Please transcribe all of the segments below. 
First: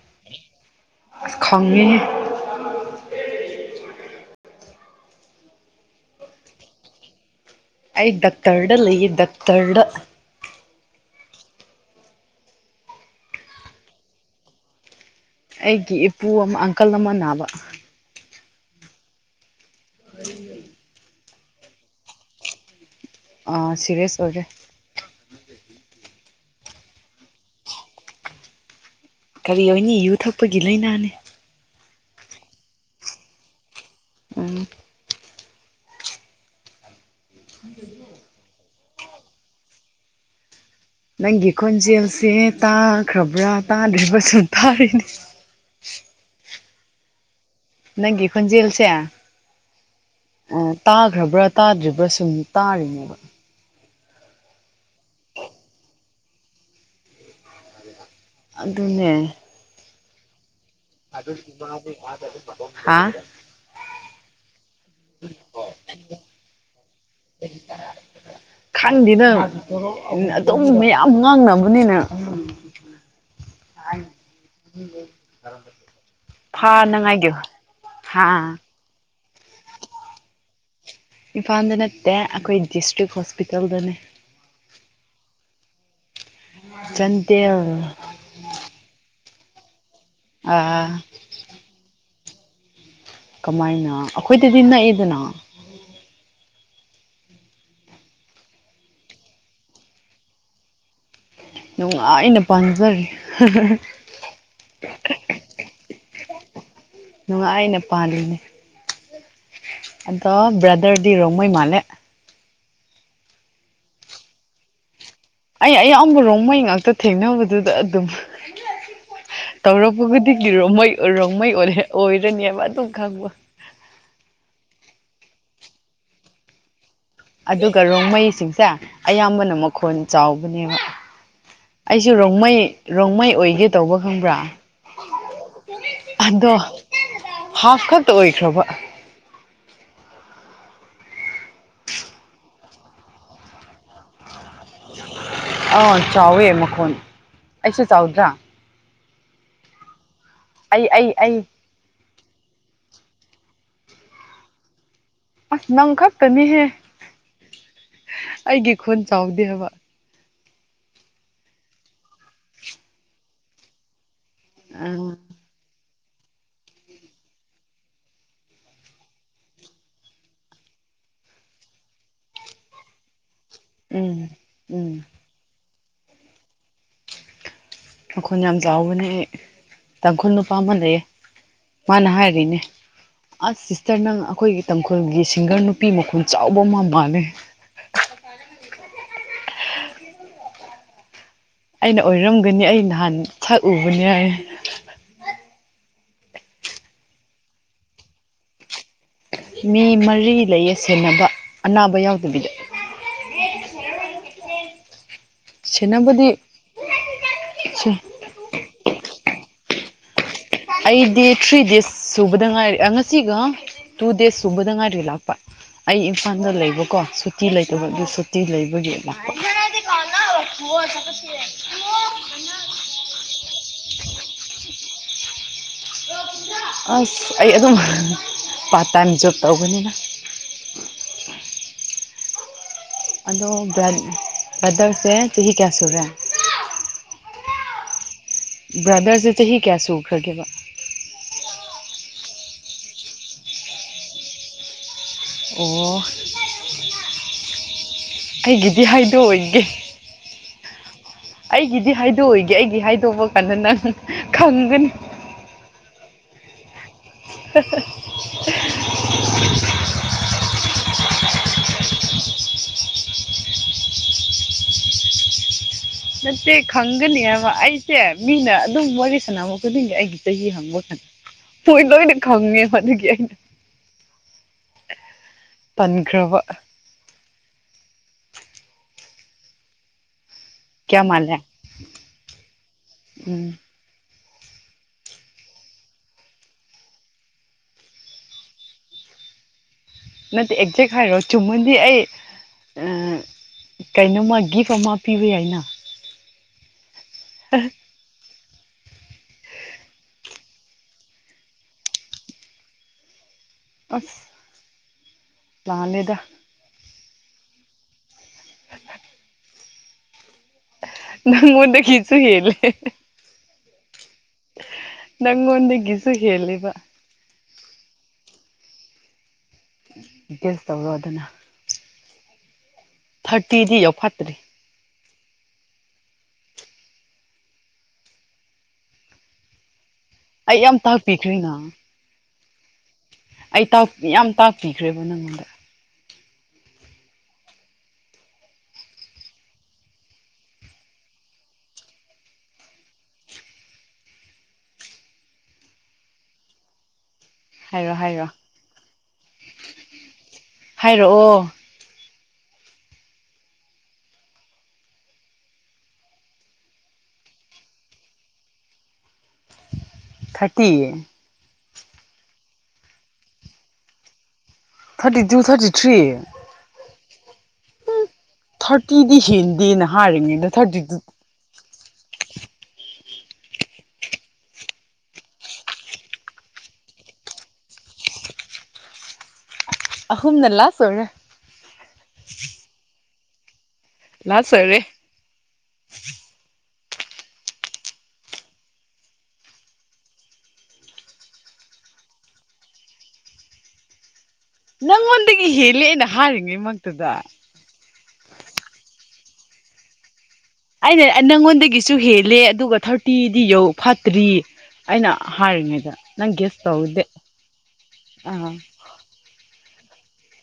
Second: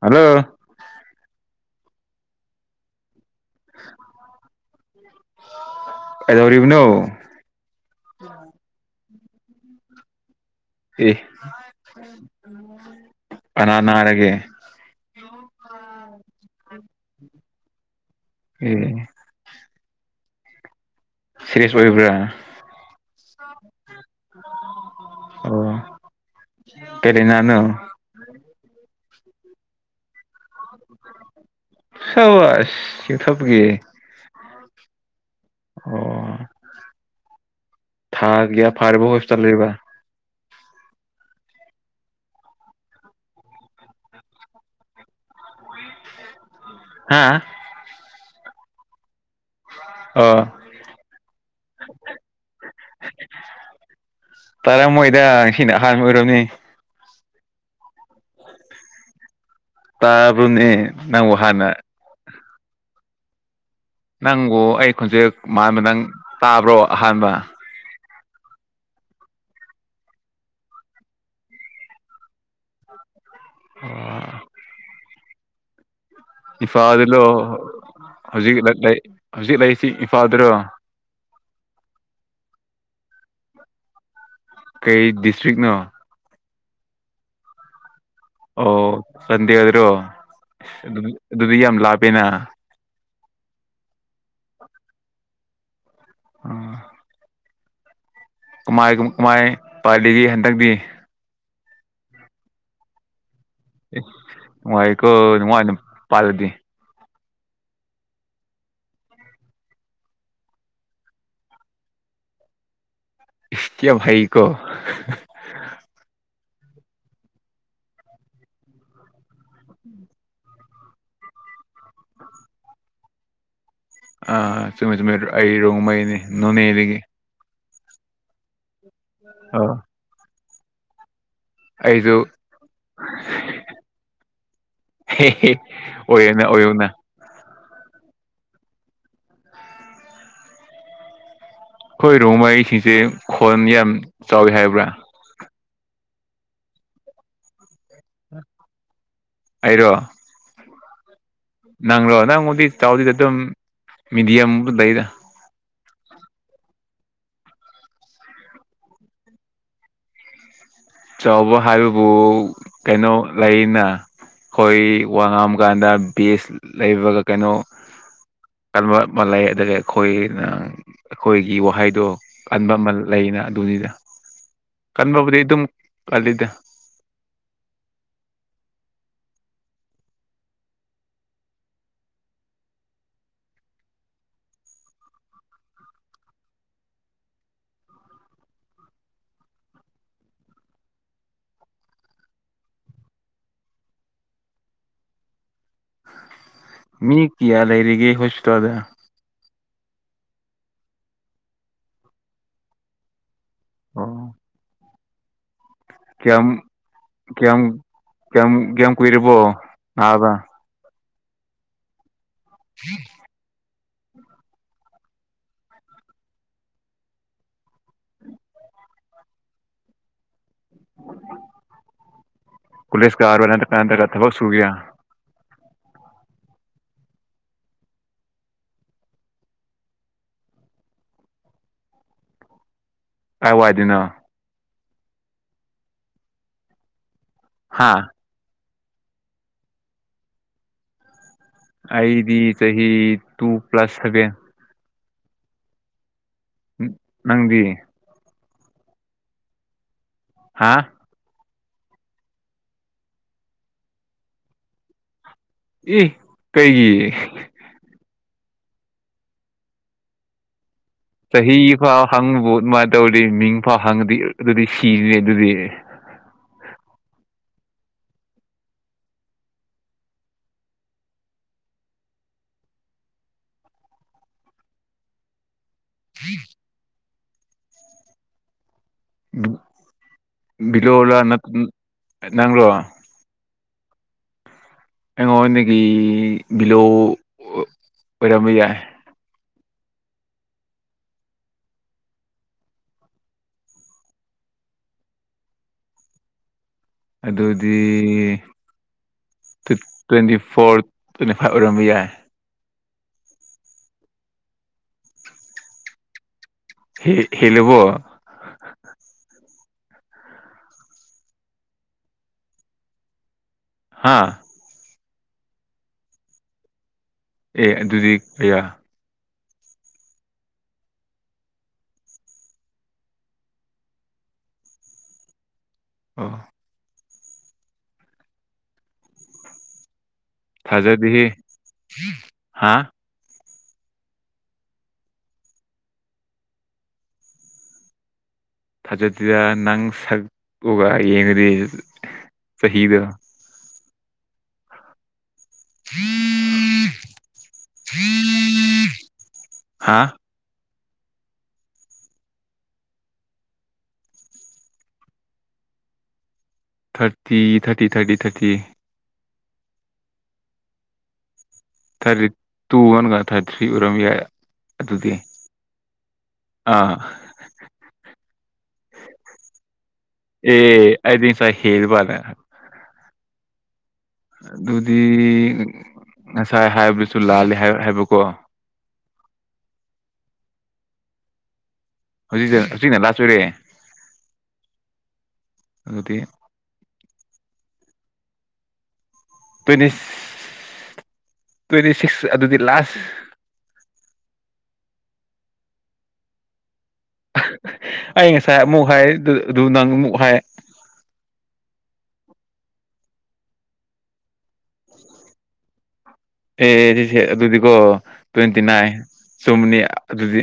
hello ꯈꯪꯉꯦꯍꯦ ꯀꯩꯗꯧꯔꯤꯕꯅꯣ ꯑꯩ ꯗꯛꯇꯔꯗ ꯂꯩꯌꯦ ꯗꯛꯇꯔꯗ ꯑꯦ ꯀꯅꯥ ꯅꯥꯔꯒꯦ ꯑꯩꯒꯤ ꯏꯄꯨ ꯑꯃ ꯑꯪꯀꯜ ꯑꯃ ꯅꯥꯕ ꯑꯦꯑꯦ [unintelligible] ꯁꯤꯔꯤꯌꯥꯁ ꯑꯣꯏꯕ꯭ꯔꯥ ꯑꯥ ꯁꯦꯔꯤꯌꯥꯁ ꯑꯣꯏꯔꯦ ꯀꯔꯤꯅꯅꯣ ꯀꯔꯤ ꯍꯥꯏꯅꯤ ꯌꯨ ꯊꯛꯄꯒꯤ ꯂꯩꯅꯥꯅꯦ ꯁꯕꯥꯁ ꯌꯨ ꯊꯛꯄꯒꯤ ꯎꯝ ꯑꯣ ꯊꯥ ꯀꯌꯥ ꯐꯥꯔꯕꯣ ꯍꯣꯁꯄꯤꯇꯥꯜ ꯂꯩꯕ ꯅꯪꯒꯤ ꯈꯣꯟꯖꯦꯜꯁꯦ ꯇꯥꯈ꯭ꯔꯕ꯭ꯔꯥ ꯇꯥꯗ꯭ꯔꯤꯕ ꯁꯨꯝ ꯇꯥꯔꯦꯅꯦ [unintelligible] ꯍꯥꯥ ꯅꯪꯒꯤ ꯈꯣꯟꯖꯦꯜꯁꯦ ꯑꯣ ꯑꯣ ꯇꯥꯈ꯭ꯔꯕ꯭ꯔꯥ ꯇꯥꯗ꯭ꯔꯤꯕ꯭ꯔꯥ ꯁꯨꯝ ꯇꯥꯔꯤꯅꯦꯕ ꯇꯥꯔꯝꯃꯣꯏꯗ ꯁꯤꯅ ꯑꯍꯥꯟꯕ ꯑꯣꯏꯔꯝꯅꯤ ꯑꯗꯨꯅꯦ ꯇꯥꯕꯅꯦ ꯑꯗꯨ [unintelligible] ꯍꯥ ꯅꯪꯕꯨ ꯑꯩ ꯈꯨꯣꯟꯖꯦꯜ ꯃꯥꯟꯕ ꯅꯪ ꯇꯥꯕ꯭ꯔꯣ ꯑꯍꯥꯟꯕ ꯈꯪꯗꯦꯗ ꯑꯗꯨꯝ ꯃꯌꯥꯝ ꯉꯥꯡꯅꯕꯅꯤꯅ [inaudible] ꯑꯣ [unintelligible] ꯏꯝꯐꯥꯗꯂꯣ ꯐꯥꯅꯉꯥꯏꯒꯤ ꯍꯥ ꯍꯧꯖꯤꯛ ꯍꯧꯖꯤꯛ ꯂꯩꯁꯤ ꯏꯝꯐꯥꯜꯗꯔꯣ ꯏꯝꯐꯥꯜꯗ ꯅꯠꯇꯦ ꯑꯩꯈꯣꯏ ꯗꯤꯁꯇ꯭ꯔꯤꯛ ꯍꯣꯁꯄꯤꯇꯥꯜꯗꯅꯦ ꯀꯩ ꯗꯤꯁꯇ꯭ꯔꯤꯛ ꯅꯣ ꯆꯥꯟꯗꯦꯜ ꯑꯣ ꯆꯥꯟꯗꯦꯜꯗꯔꯣ ꯑꯗꯨ ꯀꯃꯥꯏꯅ ꯑꯗꯨꯗꯤ ꯌꯥꯝ ꯌꯥꯝ ꯂꯥꯄꯦꯅ ꯀꯃꯥꯏꯅ ꯑꯩꯈꯣꯏꯗꯗꯤ ꯅꯛꯏꯗꯅ ꯑꯥ ꯀꯃꯥꯏ ꯀꯃꯥꯏ ꯄꯥꯂꯤꯒꯦ ꯍꯟꯗꯛꯇꯤ ꯅꯨꯡꯉꯥꯏꯅ ꯄꯥꯟꯖꯔꯤ ꯑꯦ ꯅꯨꯉꯥꯢꯑꯦꯀꯣ ꯅꯨꯉꯥꯢꯅ ꯄꯥꯜꯂꯗꯤ ꯅꯨꯡꯉꯥꯏꯅ ꯄꯥꯜꯂꯤꯅꯦ ꯑꯗꯣ ꯕ꯭ꯔꯗꯔꯗꯤ ꯔꯣꯡꯃꯩ ꯃꯥꯂꯦ ꯏꯁ ꯌꯥꯝ ꯍꯩꯀꯣ ꯑꯩ ꯑꯩ ꯑꯌꯥꯝꯕ ꯔꯣꯡꯃꯩ ꯉꯥꯛꯇ ꯊꯦꯡꯅꯕꯗꯨꯗ ꯑꯗꯨꯝ ꯇꯧꯔꯛꯄ ꯈꯨꯗꯤꯒꯤ ꯔꯣꯡꯃꯩ ꯔꯣꯡꯃꯩ ꯑꯣꯢꯔꯦ ꯑꯣꯏꯔꯅꯤꯕ ꯑꯗꯨꯝ ꯈꯪꯕ ꯑ ꯆꯨꯝꯃꯦ ꯆꯨꯝꯃꯦ ꯑꯩ ꯔꯣꯡꯃꯩꯅꯦ ꯅꯣꯡꯅꯦꯗꯒꯤ ꯑꯗꯨꯒ ꯔꯣꯡꯃꯩꯁꯤꯡꯁꯦ ꯑꯌꯥꯝꯕꯅ ꯑꯥ ꯃꯈꯣꯟ ꯆꯥꯎꯕꯅꯦꯕ ꯑꯩꯁꯨ ꯔꯣꯡꯃꯩ ꯔꯣꯡꯃꯩ ꯑꯣꯏꯒꯦ ꯇꯧꯕ ꯈꯪꯕ꯭ꯔꯥ ꯍꯦꯍꯦ ꯑꯣꯏꯌꯣꯅ ꯑꯣꯏꯌꯣꯅ ꯍꯥꯞꯐ ꯈꯛꯇ ꯑꯣꯏꯈ꯭ꯔꯕ ꯍꯣꯏ ꯔꯣꯃꯩꯁꯤꯡꯁꯦ ꯈꯣꯟ ꯌꯥꯝ ꯆꯥꯎꯋꯤ ꯍꯥꯏꯕ꯭ꯔꯥ ꯑꯥ ꯆꯥꯎꯋꯦ ꯃꯈꯣꯟ ꯑꯩꯁꯨ ꯆꯥꯎꯗ꯭ꯔꯥ ꯑꯩꯔꯣ ꯑꯩ ꯑꯩ ꯑꯩ ꯅꯪꯂꯣ ꯅꯪꯕꯨꯗꯤ ꯆꯥꯎꯗꯦꯗ ꯑꯗꯨꯝ ꯃꯤꯗꯤꯌꯝ ꯗ ꯂꯩꯗ ꯅꯪꯈꯛꯇꯅꯤꯍꯦ ꯑꯩꯒꯤ ꯈꯣꯟ ꯆꯥꯎꯗꯦ ꯍꯥꯏꯕ ꯆꯥꯎꯕ ꯍꯥꯏꯕꯕꯨ ꯀꯩꯅꯣ ꯂꯩꯅ ꯑꯩꯈꯣꯏ ꯑꯥ ꯋꯥ ꯉꯥꯡꯕꯀꯥꯟꯗ ꯕꯦꯁ ꯂꯩꯕꯒ ꯀꯩꯅꯣ ꯀꯟꯕ ꯑꯃ ꯂꯩ ꯑꯗꯨꯒ ꯑꯩꯈꯣꯏꯅ ꯑꯩꯈꯣꯏꯒꯤ ꯋꯥꯍꯩꯗꯣ ꯀꯟꯕ ꯑꯃ ꯂꯩꯅ ꯗꯨꯅꯤꯗ ꯎꯝ ꯎꯝ ꯀꯟꯕꯕꯨꯗꯤ ꯑꯗꯨꯝ ꯀꯜꯂꯤꯗ ꯃꯈꯣꯜ ꯌꯥꯝ ꯆꯥꯎꯕꯅꯦ ꯑꯩ ꯇꯥꯡꯈꯨꯜ ꯅꯨꯄꯥ ꯑꯃ ꯂꯩꯌꯦ ꯃꯥꯅ ꯍꯥꯏꯔꯤꯅꯦ ꯑꯁ ꯁꯤꯁꯇꯔ ꯅꯪ ꯑꯩꯈꯣꯏꯒꯤ ꯇꯥꯡꯈꯨꯜꯒꯤ ꯁꯤꯡꯒꯔ ꯅꯨꯄꯤ ꯃꯈꯣꯜ ꯆꯥꯎꯕ ꯑꯃ ꯃꯥꯜꯂꯦ [inaudible] ꯑꯩꯅ ꯑꯣꯏꯔꯝꯒꯅꯤ ꯑꯩ ꯅꯍꯥꯟ ꯁꯛꯎꯕꯅꯦ ꯍꯥꯏ ꯃꯤ ꯀꯌꯥ ꯂꯩꯔꯤꯒꯦ ꯍꯣꯁꯄꯤꯇꯥꯜꯗ ꯃꯤ ꯃꯔꯤ ꯂꯩꯌꯦ ꯁꯦꯟꯅꯕ ꯑꯅꯥꯕ ꯌꯥꯎꯗꯕꯤꯗ ꯑꯣ ꯁꯦꯟꯅꯕꯗꯤ ꯀꯌꯥꯝ ꯀꯌꯥꯝ ꯁꯦ ꯀꯌꯥꯃꯨꯛ ꯀꯌꯥꯝ ꯀꯨꯢꯔꯕꯣ ꯅꯥꯕ ꯑꯩꯗꯤ ꯊ꯭ꯔꯤ ꯗꯦꯖ ꯁꯨꯕꯗ ꯉꯥꯏꯔꯦ ꯉꯁꯤꯒ ꯇꯨ ꯗꯦꯁ ꯁꯨꯝꯗ ꯉꯥꯏꯔꯤ ꯂꯥꯛꯄ ꯑꯩ ꯏꯝꯐꯥꯜꯗ ꯂꯩꯕꯀꯣ ꯁꯨꯇꯤ ꯂꯩꯇꯕꯒꯤ ꯁꯨꯇꯤ ꯂꯩꯕꯒꯤ ꯂꯥꯛꯄ [inaudible] ꯄꯨꯂꯤꯁ ꯀꯥ ꯋꯥ ꯇ ꯀꯇ ꯊꯕꯛ ꯁꯨꯒ ꯑꯁ ꯑꯩ ꯑꯗꯨꯝ ꯄꯥꯔꯠ ꯇꯥꯏꯝ ꯖꯣꯕ ꯇꯧꯕꯅꯤꯗ [inaudible] ꯑꯗꯣ ꯀꯥꯏ ꯋꯥꯏꯗꯅꯣ ꯕ꯭ꯔꯥꯗꯔꯁꯦ ꯆꯍꯤ ꯀꯌꯥ ꯁꯨꯔꯦ ꯍꯥꯥ ꯕ꯭ꯔꯗꯔꯁꯦ ꯆꯍꯤ ꯀꯌꯥ ꯁꯨꯈ꯭ꯔꯒꯦꯕ ꯑꯩꯗꯤ ꯆꯍꯤ ꯇꯨ ꯄ꯭ꯂꯁ ꯁꯕꯦꯟ ꯑꯣ ꯎ ꯅꯪꯗꯤ ꯑꯩꯒꯤꯗꯤ ꯍꯥꯏꯗꯣꯛ ꯑꯣꯏꯒꯦ ꯍꯥꯥ ꯑꯩꯒꯤꯗꯤ ꯍꯥꯏꯗꯣꯛꯑꯣꯢꯒꯦ ꯑꯩꯒꯤ ꯍꯥꯏꯗꯣꯛꯄ ꯀꯟꯅ ꯅꯪ ꯈꯪꯒꯅꯤ ꯏ ꯀꯩꯒꯤ [unintelligible] ꯆꯍꯤ ꯐꯥꯎ ꯍꯪꯕꯕꯨ ꯑꯗꯨꯃꯥꯏꯅ ꯇꯧꯗꯤ ꯃꯤꯡ ꯐꯥꯎ ꯍꯪꯉꯗꯤ ꯑꯗꯨꯗꯤ ꯁꯤꯔꯤꯅꯤ ꯑꯗꯨꯗꯤ ꯅꯠꯇꯦ ꯈꯪꯒꯅꯤ ꯍꯥꯏꯕ ꯑꯩꯁꯦ ꯃꯤꯅ ꯑꯗꯨꯝ ꯋꯥꯔꯤ ꯁꯥꯟꯅꯝꯕ ꯈꯨꯗꯤꯡꯒꯤ ꯑꯩꯒꯤ ꯆꯍꯤ ꯍꯪꯕ ꯍꯣꯏꯗ ꯂꯣꯢꯅ ꯈꯪꯉꯦꯕ ꯑꯗꯨꯒꯤ ꯑꯩꯅ ꯇꯟꯈ꯭ꯔꯕ ꯀꯌꯥ ꯕꯤꯂꯣꯂ ꯃꯥꯜꯂꯦ ꯅ ꯅꯣꯔꯣ ꯎꯝ ꯑꯉꯣꯟ ꯗꯒꯤ ꯕꯤꯂꯣ ꯑꯣꯏꯔꯕꯌꯥꯢ ꯅꯠꯇꯦ ꯑꯦꯛꯖꯦꯛ ꯍꯥꯏꯔꯣ ꯆꯨꯝꯃꯗꯤ ꯑꯩ ꯀꯩꯅꯣꯝꯃ ꯒꯤꯐ ꯑꯃ ꯄꯤꯕ ꯌꯥꯏꯅ ꯑꯗꯨꯗꯤ ꯇ꯭ꯋꯦꯟꯇꯤ ꯐꯣꯔ ꯇ꯭ꯋꯦꯟꯇꯤ ꯐꯥꯏꯚ ꯑꯣꯏꯔꯝꯕ ꯌꯥꯏ ꯑꯁ ꯂꯥꯟꯂꯦꯗ ꯍꯦ ꯍꯦꯂꯕꯣ [unintelligible] ꯅꯪ ꯉꯣꯟꯗꯒꯤꯁꯨ ꯍꯦꯂꯦ ꯍꯥꯥ ꯅꯪ ꯉꯣꯟꯗꯒꯤꯁꯨ ꯍꯦꯜꯂꯦꯕ ꯑꯦ ꯑꯗꯨꯗꯤ ꯀꯌꯥ ꯒꯦꯁ ꯇꯧꯔꯣ ꯗꯅ ꯊꯔꯇꯤꯗꯤ ꯌꯧ ꯐꯠꯇꯔꯤ ꯑꯣ ꯑꯩ ꯌꯥꯝ ꯊꯥꯖꯗꯦꯍꯦ ꯇꯥꯛꯄꯤꯈ꯭ꯔꯤꯅ ꯍꯥ ꯑꯩ ꯌꯥꯝ ꯇꯥꯛꯄꯤꯈ꯭ꯔꯦꯕ ꯅꯪꯉꯣꯟꯗ ꯊꯥꯖꯠꯇ꯭ꯗ ꯅꯪ ꯁꯛꯇꯨꯒ ꯌꯦꯡꯉꯗꯤ ꯆꯍꯤꯗꯣ [unintelligible] ꯍꯥꯏꯔꯣ ꯍꯥꯏꯔꯣ ꯍꯥ ꯍꯥꯏꯔꯛꯑꯣ thirty thirty thirty thirty thirty thirty ꯇꯨꯋꯟꯒ ꯊꯥꯔꯇꯤ ꯊ꯭ꯔꯤ ꯑꯣꯏꯔꯝ ꯌꯥꯏ ꯑꯗꯨꯗꯤ ꯊꯥꯔꯇꯤ ꯇꯨ ꯊꯥꯔꯇꯤ ꯊ꯭ꯔꯤ ꯑ ꯊꯥꯔꯇꯤꯗꯤ ꯍꯦꯟꯗꯦꯅ ꯍꯥꯏꯔꯤꯉꯩꯗ ꯑꯦ ꯊꯥꯔꯇꯤꯗꯨ ꯑꯩꯗꯤ ꯉꯁꯥꯏ ꯍꯦꯜꯕꯅ ꯑꯗꯨꯗꯤ ꯉꯁꯥꯏ ꯍꯥꯏꯕꯁꯨ ꯂꯥꯜꯂꯦ ꯍꯥꯏ ꯍꯥꯏꯕꯀꯣ ꯑꯍꯨꯝꯅ ꯂꯥꯁ ꯑꯣꯏꯕ꯭ꯔꯥ ꯍꯧꯖꯤꯛꯇ ꯍꯧꯖꯤꯛꯅ ꯂꯥꯁ ꯑꯣꯏꯔꯦ ꯂꯥꯁ ꯑꯣꯏꯔꯦ ꯑꯗꯨꯗꯤ ꯇꯣꯏꯅꯤꯁ ꯇ꯭ꯋꯦꯟꯇꯤ ꯁꯤꯛꯁ ꯑꯗꯨꯗꯤ ꯂꯥꯁ ꯅꯪꯉꯣꯟꯗꯒꯤ ꯍꯦꯜꯂꯦ ꯑꯩꯅ ꯍꯥꯏꯔꯤꯉꯩꯃꯛꯇꯗꯥ ꯑꯩ ꯉꯁꯥꯏ ꯑꯃꯨꯛ ꯍꯥꯏ ꯑꯗꯨ ꯑꯗꯨ ꯅꯪ ꯑꯃꯨꯛ ꯍꯥꯏ ꯑꯩꯅ ꯅꯪꯉꯣꯟꯗꯒꯤꯁꯨ ꯍꯦꯜꯂꯦ ꯑꯗꯨꯒ ꯊꯥꯔꯇꯤꯗꯤ ꯌꯧ ꯐꯥꯠꯇ꯭ꯔꯤ ꯑꯩꯅ ꯍꯥꯏꯔꯤꯉꯩꯗ ꯅꯪ ꯒꯦꯁ ꯑꯦ ꯇꯧꯗꯦ ꯗꯤꯁꯦ ꯑꯗꯨꯗꯤꯀꯣ ꯑꯥ ꯇ꯭ꯋꯦꯟꯇꯤ ꯅꯥꯏꯟ ꯆꯨꯝꯅꯤ ꯑꯗꯨꯗꯤ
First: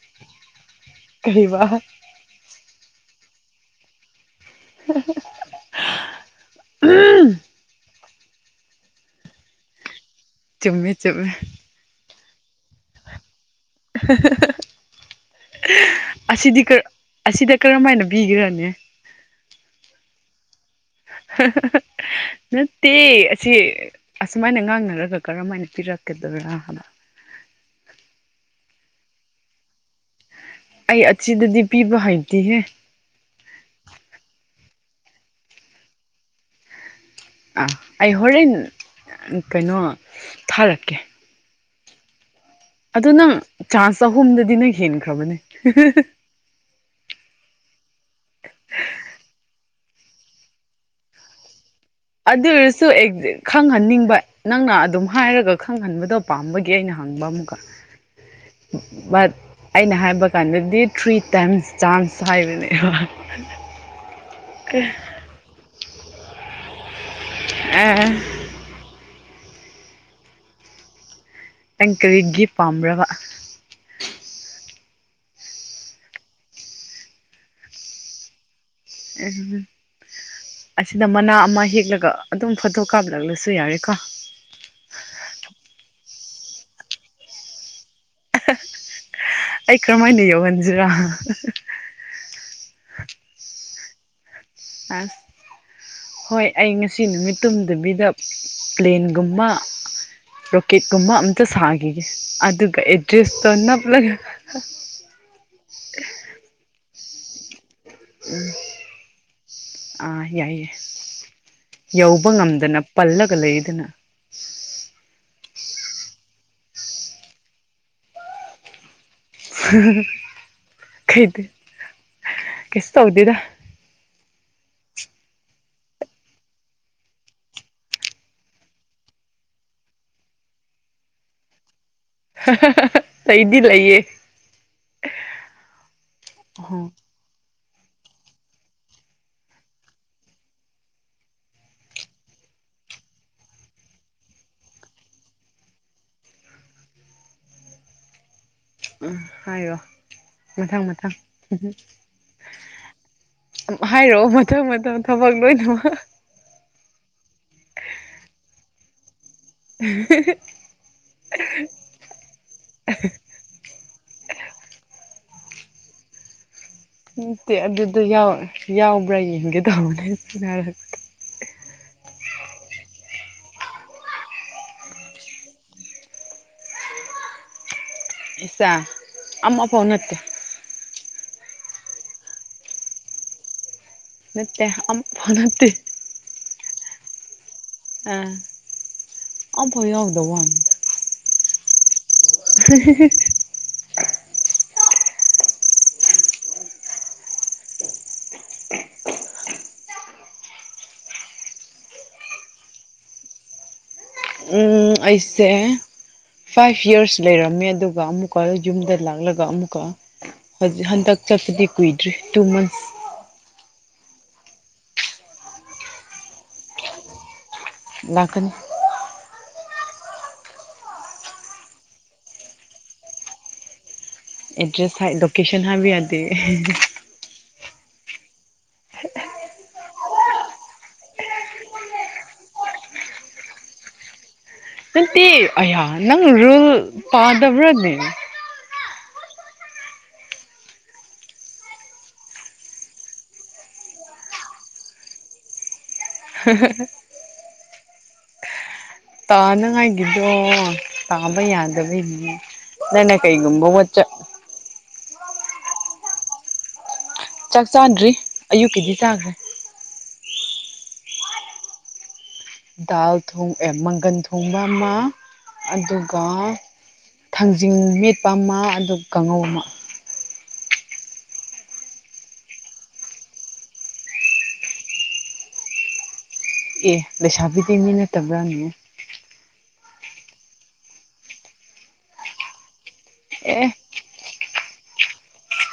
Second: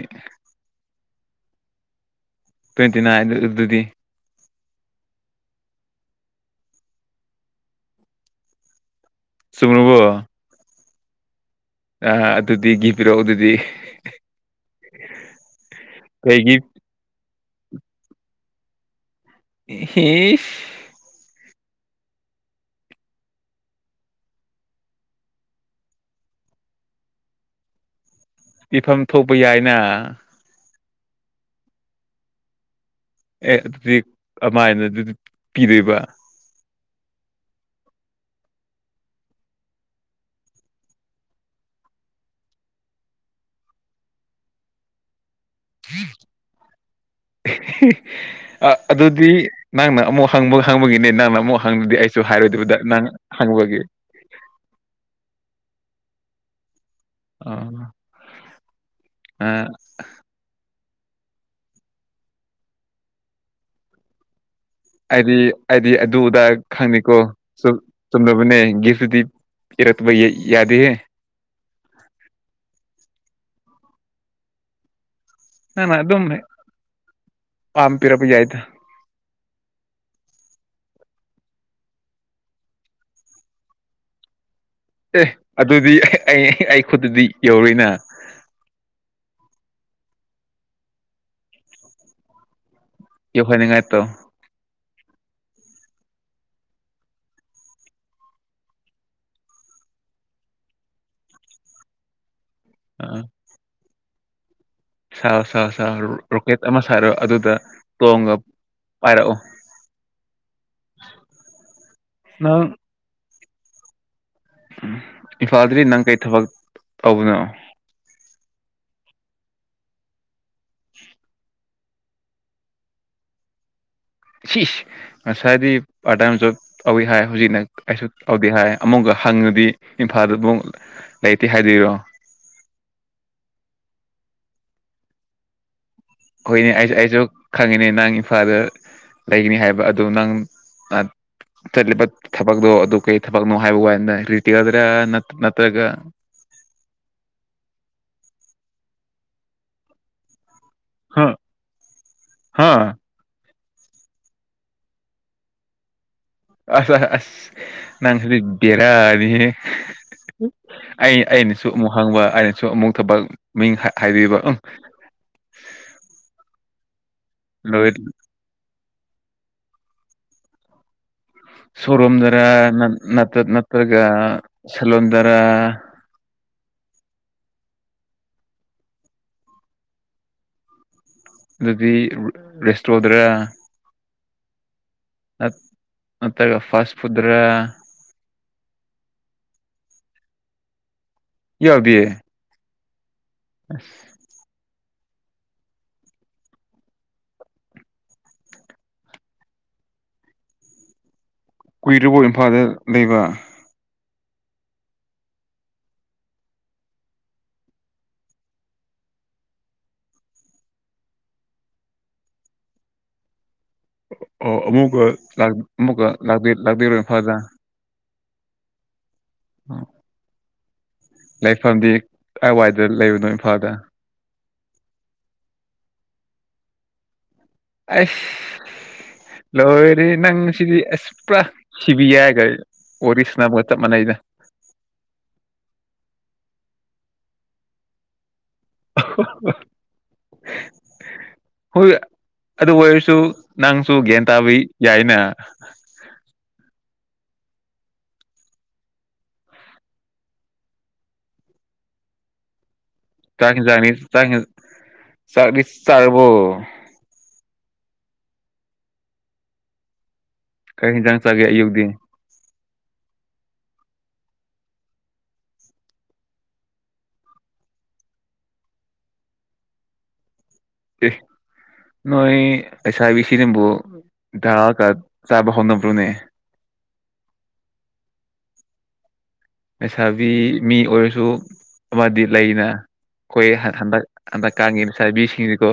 ꯀꯩꯕꯥ ꯇ꯭ꯋꯦꯟꯇꯤ ꯅꯥꯏꯟ ꯑꯗꯨ ꯑꯗꯨꯗꯤ ꯍꯍꯍꯍ ꯆꯨꯝꯃꯕꯣ ꯆꯨꯝꯃꯦ ꯆꯨꯝꯃꯦ ꯑ ꯑꯗꯨꯗꯤ ꯒꯤꯐ ꯄꯤꯔꯛꯑꯣ ꯑꯗꯨꯗꯤ ꯍ ꯍ ꯀꯩꯒꯤ ꯑꯁꯤꯗꯤ ꯀꯔ ꯑꯁꯤꯗ ꯀꯔꯝ ꯍꯥꯏꯅ ꯕꯤꯒꯤꯔꯅꯦ ꯍꯦꯁ ꯍꯦ ꯍꯦ ꯅꯠꯇꯦ ꯑꯁꯤ ꯑꯁꯨꯃꯥꯏꯅ ꯉꯥꯡꯅꯔꯒ ꯀꯔꯝ ꯍꯥꯏꯅ ꯄꯤꯔꯛꯀꯗ꯭ꯔꯥꯕꯥ ꯍꯥꯏꯕ [inaudible] ꯂꯩꯐꯝ ꯊꯣꯛꯄ ꯌꯥꯏꯅ ꯑꯩ ꯑꯠꯁꯤꯗꯗꯤ ꯄꯤꯕ ꯍꯩꯇꯦꯍꯦ ꯑꯦ ꯑꯗꯨꯗꯤ ꯑꯃꯥꯏꯅ ꯗꯨꯗꯤ ꯄꯤꯗꯣꯏꯕꯥ ꯑꯥ ꯑꯩ ꯍꯣꯔꯦꯟ ꯀꯩꯅꯣ ꯊꯥꯔꯛꯀꯦ ꯑꯗꯣ ꯅꯪ ꯆꯥꯟꯁ ꯑꯍꯨꯝꯗꯨꯗꯤ ꯅꯣꯏ ꯍꯦꯟꯈ꯭ꯔꯕꯅꯤ ꯍꯦ ꯑꯥ ꯑꯗꯨꯗꯤ ꯅꯪꯅ ꯑꯃꯨꯛ ꯍꯪꯕ ꯍꯪꯕꯒꯤꯅꯦ ꯅꯪꯅ ꯑꯃꯨꯛ ꯍꯪꯗꯗꯤ ꯑꯩꯁꯨ ꯑꯗꯨ ꯍꯥꯏꯔꯣꯏꯗꯕꯗ ꯑꯣꯏꯔꯁꯨ ꯅꯪ ꯑꯦꯛ ꯍꯪꯕꯒꯤ ꯈꯪꯍꯟꯅꯤꯡꯕ ꯅꯪꯅ ꯑꯗꯨꯝ ꯍꯥꯏꯔꯒ ꯈꯪꯍꯟꯕꯗꯣ ꯄꯥꯝꯕꯒꯤ ꯑꯩꯅ ꯍꯪꯕ ꯑ ꯑꯃꯨꯛꯀ ꯕꯠ ꯑ ꯑꯩꯅ ꯍꯥꯏꯕ ꯀꯥꯟꯗꯗꯤ ꯊ꯭ꯔꯤ ꯇꯥꯏꯝꯁ ꯆꯥꯟꯁ ꯍꯥꯏꯕꯅꯦꯕꯥ ꯑꯥꯏꯗꯤ ꯑꯥꯏꯗꯤ ꯑꯗꯨ ꯑꯗꯥ ꯈꯪꯗꯦꯀꯣ ꯆꯨ ꯑꯦ ꯆꯨꯝꯂꯕꯅꯦ ꯒꯤꯐꯇꯨꯗꯤ ꯏꯔꯠꯄꯕ ꯌꯥꯗꯦ ꯍꯦ ꯅꯪ ꯀꯔꯤ ꯒꯤꯐ ꯄꯥꯝꯕ꯭ꯔꯕ ꯅꯪꯅꯥ ꯑꯗꯨꯝ ꯍꯦꯛ ꯄꯥꯝ ꯄꯤꯔꯛꯄ ꯌꯥꯏꯗ ꯎꯝ ꯑꯁꯤꯗ ꯃꯅꯥ ꯑꯃ ꯍꯦꯛꯂꯒ ꯑꯗꯨꯝ ꯐꯣꯇꯣ ꯀꯥꯞꯂꯛꯂꯁꯨ ꯌꯥꯔꯦꯀꯣ ꯑꯦ ꯑꯗꯨꯗꯤ ꯑꯩ ꯑꯩ ꯈꯨꯠꯇꯗꯤ ꯌꯧꯔꯣꯏꯅꯥ ꯑꯍꯥ ꯑꯩ ꯀꯔꯝꯃꯥꯏꯅ ꯌꯧꯍꯟꯖꯤꯔꯥ ꯇꯣ ꯑꯁ ꯍꯣꯏ ꯑꯩ ꯉꯁꯤ ꯅꯨꯃꯤꯠ ꯇꯨꯝꯗꯕꯤꯗ ꯄ꯭ꯂꯦꯟꯒꯨꯝꯕꯥ ꯔꯣꯀꯦꯠꯀꯨꯝꯕꯥ ꯑꯝꯇ ꯁꯥꯒꯤꯒꯦ ꯑꯗꯨꯒ ꯑꯦꯗ꯭ꯔꯦꯁꯇꯣ ꯅꯞꯂꯒ ꯁꯥꯎ ꯁꯥꯎ ꯁꯥꯎ ꯔꯣꯀꯦꯠ ꯑꯃ ꯁꯥꯔꯣ ꯑꯗꯨꯗꯥ ꯇꯣꯡꯒ ꯄꯥꯏꯔꯛꯑꯣ ꯑꯥ ꯌꯥꯏꯌꯦ ꯌꯧꯕ ꯅꯪ ꯉꯝꯗꯅ ꯄꯜꯂꯒ ꯂꯩ ꯗꯅꯥ ꯏꯝꯐꯥꯜꯗꯗꯤ ꯅꯪ ꯀꯩ ꯊꯕꯛ ꯇꯧꯕꯅꯣ ꯍꯥꯍꯥꯍꯥ ꯈꯩꯗꯦ ꯀꯩꯁꯨ ꯍꯧꯗꯦꯗ ꯁꯤꯁ ꯉꯁꯥꯏꯗꯤ ꯄꯥꯔꯠ ꯇꯥꯏꯝ ꯖꯣꯕ ꯇꯧꯋꯤ ꯍꯥꯏ ꯍꯧꯖꯤꯛꯅ ꯀꯩꯁꯨ ꯇꯧꯗꯦ ꯍꯥꯏ ꯑꯃꯨꯛꯒ ꯍꯪꯉꯗꯤ ꯏꯝꯐꯥꯜꯗ ꯕꯨꯛ ꯂꯩꯇꯦ ꯍꯥꯏꯗꯣꯏꯔꯣ ꯍꯥꯍꯥꯍꯥ ꯂꯩꯗꯤ ꯂꯩꯌꯦ ꯍꯣꯏꯅꯦ ꯑꯣ ꯑꯩꯁꯨ ꯑꯩꯁꯨ ꯈꯪꯉꯤꯅꯦ ꯅꯪ ꯏꯝꯐꯥꯜꯗ ꯂꯩꯒꯅꯤ ꯍꯥꯏꯕ ꯑꯗꯨ ꯅꯪ ꯑ ꯆꯠꯂꯤꯕ ꯊꯕꯛꯗꯣ ꯑꯗꯨ ꯀꯩ ꯊꯕꯛꯅꯣ ꯍꯥꯢꯕ ꯋꯥꯅꯤꯗ ꯔꯤꯇꯦꯜꯗꯔ ꯅꯠꯇ꯭ꯔꯒ [inaudible] ꯎꯝ ꯍꯥꯏꯌꯣ ꯃꯊꯪ ꯃꯊꯪ ꯍꯥ ꯍꯝꯍꯝ ꯍꯥ ꯎꯝ ꯍꯥꯏꯔꯛꯑꯣ ꯃꯊꯪ ꯃꯊꯪ ꯊꯕꯛ ꯂꯣꯏꯅꯃꯛ ꯑꯁ ꯑꯁ ꯅꯪꯁꯤꯗꯤ ꯕꯦꯔꯥꯅꯤꯍꯦ ꯍꯥꯍꯥꯍꯥ ꯑꯩ ꯑꯩꯅꯁꯨ ꯑꯃꯨꯛ ꯍꯪꯕ ꯑꯩꯅꯁꯨ ꯑꯃꯨꯛ ꯊꯕꯛ ꯃꯤꯡ ꯍꯥꯏꯕꯤꯕ ꯎꯝ ꯅꯠꯇꯦ ꯂꯣꯏ ꯑꯗꯨꯗ ꯌꯥꯎ ꯌꯥꯎꯕ꯭ꯔꯥ ꯌꯦꯡꯒꯦ ꯇꯧꯕꯅꯦꯅ ꯁꯣꯔꯨꯝꯗꯔ ꯅꯠ ꯅꯠ ꯅꯠꯇ꯭ꯔꯒ ꯁꯦꯂꯨꯟꯗꯔ [inaudible] ꯏꯁꯑ ꯑꯃ ꯐꯥꯎ ꯅꯠꯇꯦ ꯑꯗꯨꯗꯤ ꯔꯦꯁꯇ꯭ꯔꯣ ꯗꯨꯔꯥ ꯅꯠꯇꯦ ꯑꯝ ꯅꯠ ꯅꯠꯇ꯭ꯔꯥꯒ ꯐꯥꯁ ꯐꯨꯠꯇꯔ ꯑ ꯑꯝꯐꯥꯎ ꯌꯥꯎꯗꯕ ꯋꯥꯅꯦ ꯌꯥꯎꯗꯤꯌꯦ ꯍꯦ ꯍꯤꯍꯤ ꯑꯁ ꯀꯨꯏꯔꯕꯣ ꯏꯝꯐꯥꯜꯗ ꯂꯩꯕ ꯎꯝ ꯑꯩꯁꯦ ꯐꯥꯏꯚ ꯌꯔꯁ ꯂꯩꯔꯝꯃꯦ ꯑꯗꯨꯒ ꯑꯃꯨꯛꯀ ꯌꯨꯝꯗ ꯂꯥꯛꯂꯒ ꯑꯃꯨꯛꯀ ꯍꯩꯖꯤꯛ ꯍꯟꯗꯛ ꯆꯠꯄꯗꯤ ꯀꯨꯏꯗ꯭ꯔꯤ ꯇꯨ ꯃꯟꯁ ꯑꯣ ꯑꯃꯨꯛꯀ ꯂꯥꯛ ꯑꯃꯨꯛꯀ ꯂꯥꯛ ꯂꯥꯛꯄꯤꯔꯣ ꯢꯝꯐꯥꯜꯗ ꯂꯥꯛꯀꯅꯤ ꯑꯣ ꯂꯩꯐꯝꯗꯤ ꯀꯥꯏꯋꯥꯏꯗ ꯂꯩꯕꯅꯣ ꯏꯝꯐꯥꯜꯗ ꯑꯦꯗ꯭ꯔꯦꯁ ꯍꯥꯢ ꯂꯣꯀꯦꯁꯟ ꯍꯥꯏꯕ ꯌꯥꯗꯦ ꯑꯍꯦ ꯑꯁ ꯂꯣꯏꯔꯦꯌꯦ ꯅꯪꯁꯤꯗꯤ ꯑꯁ ꯄꯨꯔꯥ ꯁꯤꯕꯤꯑꯥꯢꯒ ꯋꯥꯔꯤ ꯁꯥꯟꯅꯕꯒ ꯆꯞ ꯃꯅꯩꯗ ꯅꯠꯇꯦ ꯑꯌꯥ ꯅꯪ ꯔꯨꯜ ꯄꯥꯗꯕ꯭ꯔꯥꯅꯦ ꯑꯍꯣꯍꯣ ꯍꯣꯏ ꯑꯗꯨ ꯑꯣꯏꯔꯁꯨ ꯅꯪꯁꯨ ꯒ꯭ꯌꯥꯟ ꯇꯥꯕ ꯌꯥꯏꯅ ꯇꯥꯅꯉꯥꯏꯒꯤꯗꯣ ꯇꯥꯕ ꯌꯥꯗꯕꯩꯅꯤ ꯅꯪꯅ ꯀꯩꯒꯨꯝꯕ ꯋꯥꯠꯆꯦꯞ ꯆꯥꯛꯇꯤ ꯆꯥꯔꯕꯣ ꯆꯥꯛ ꯆꯥꯗ꯭ꯔꯤ ꯑꯌꯨꯛꯀꯤꯗꯤ ꯆꯥꯈ꯭ꯔꯦ ꯀꯩ ꯍꯦꯟꯖꯥꯡ ꯆꯒꯦ ꯑꯌꯨꯛꯇꯤ ꯗꯥꯜ ꯊꯣꯡ ꯑꯦ ꯃꯪꯒꯟ ꯊꯣꯡꯕ ꯑꯃ ꯑꯗꯨꯒ ꯊꯥꯡꯖꯤꯡ ꯃꯦꯠꯄ ꯑꯃ ꯑꯗꯨꯒ ꯀꯥꯡꯉꯧ ꯑꯃ ꯑꯦ ꯅꯣꯏ ꯂꯩꯁꯥꯕꯤ ꯁꯤꯡꯅꯕꯨ ꯗꯥꯜꯒ ꯆꯥꯕ ꯍꯧꯅꯕ꯭ꯔꯣꯅꯦ ꯑꯦ ꯂꯩꯁꯥꯕꯤꯗꯤ ꯃꯤ ꯅꯠꯇꯕ꯭ꯔꯥꯅꯦ ꯂꯩꯁꯥꯕꯤ ꯃꯤ ꯑꯣꯏꯔꯁꯨ ꯑꯃꯗꯤ ꯂꯩꯅ ꯑꯩꯈꯣꯏ ꯑꯦ ꯍꯟ ꯍꯟꯗꯛ ꯍꯟꯗꯛ ꯀꯥꯟꯒꯤ ꯂꯩꯁꯥꯏꯕꯤꯁꯤꯡꯗꯣ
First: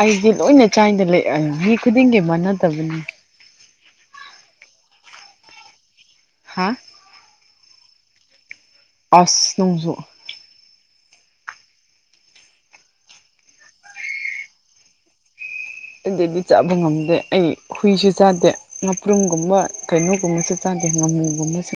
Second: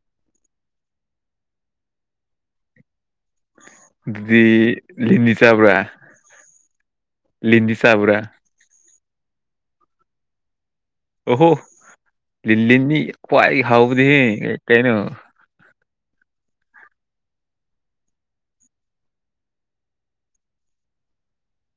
ꯑꯩꯗꯤ ꯂꯣꯏꯅ ꯆꯥꯏꯗ ꯂꯩ ꯃꯤ ꯈꯨꯗꯤꯡꯒꯤ ꯃꯥꯟꯅꯗꯕꯅꯦ ꯑꯗꯨꯗꯤ ꯂꯤꯟꯗꯤ ꯆꯥꯕ꯭ꯔꯥ ꯍꯥ ꯂꯤꯟꯗꯤ ꯆꯥꯕ꯭ꯔꯥ ꯑꯁ ꯅꯪꯁꯨ ꯑꯣꯍꯣ ꯂꯤꯟ ꯂꯤꯟꯅꯤ ꯈ꯭ꯋꯥꯏ ꯍꯥꯎꯕꯅꯤꯍꯦ ꯀꯩꯅꯣ ꯑꯗꯨꯗꯤ ꯆꯥꯕ ꯉꯝꯗꯦ ꯑꯩ ꯍꯨꯏꯁꯨ ꯆꯥꯗꯦ ꯉꯥꯄ꯭ꯔꯨꯝꯒꯨꯝꯕ ꯀꯩꯅꯣꯒꯨꯝꯕꯁꯨ ꯆꯥꯗꯦ ꯉꯥꯃꯨ ꯒꯨꯝꯕꯁꯨ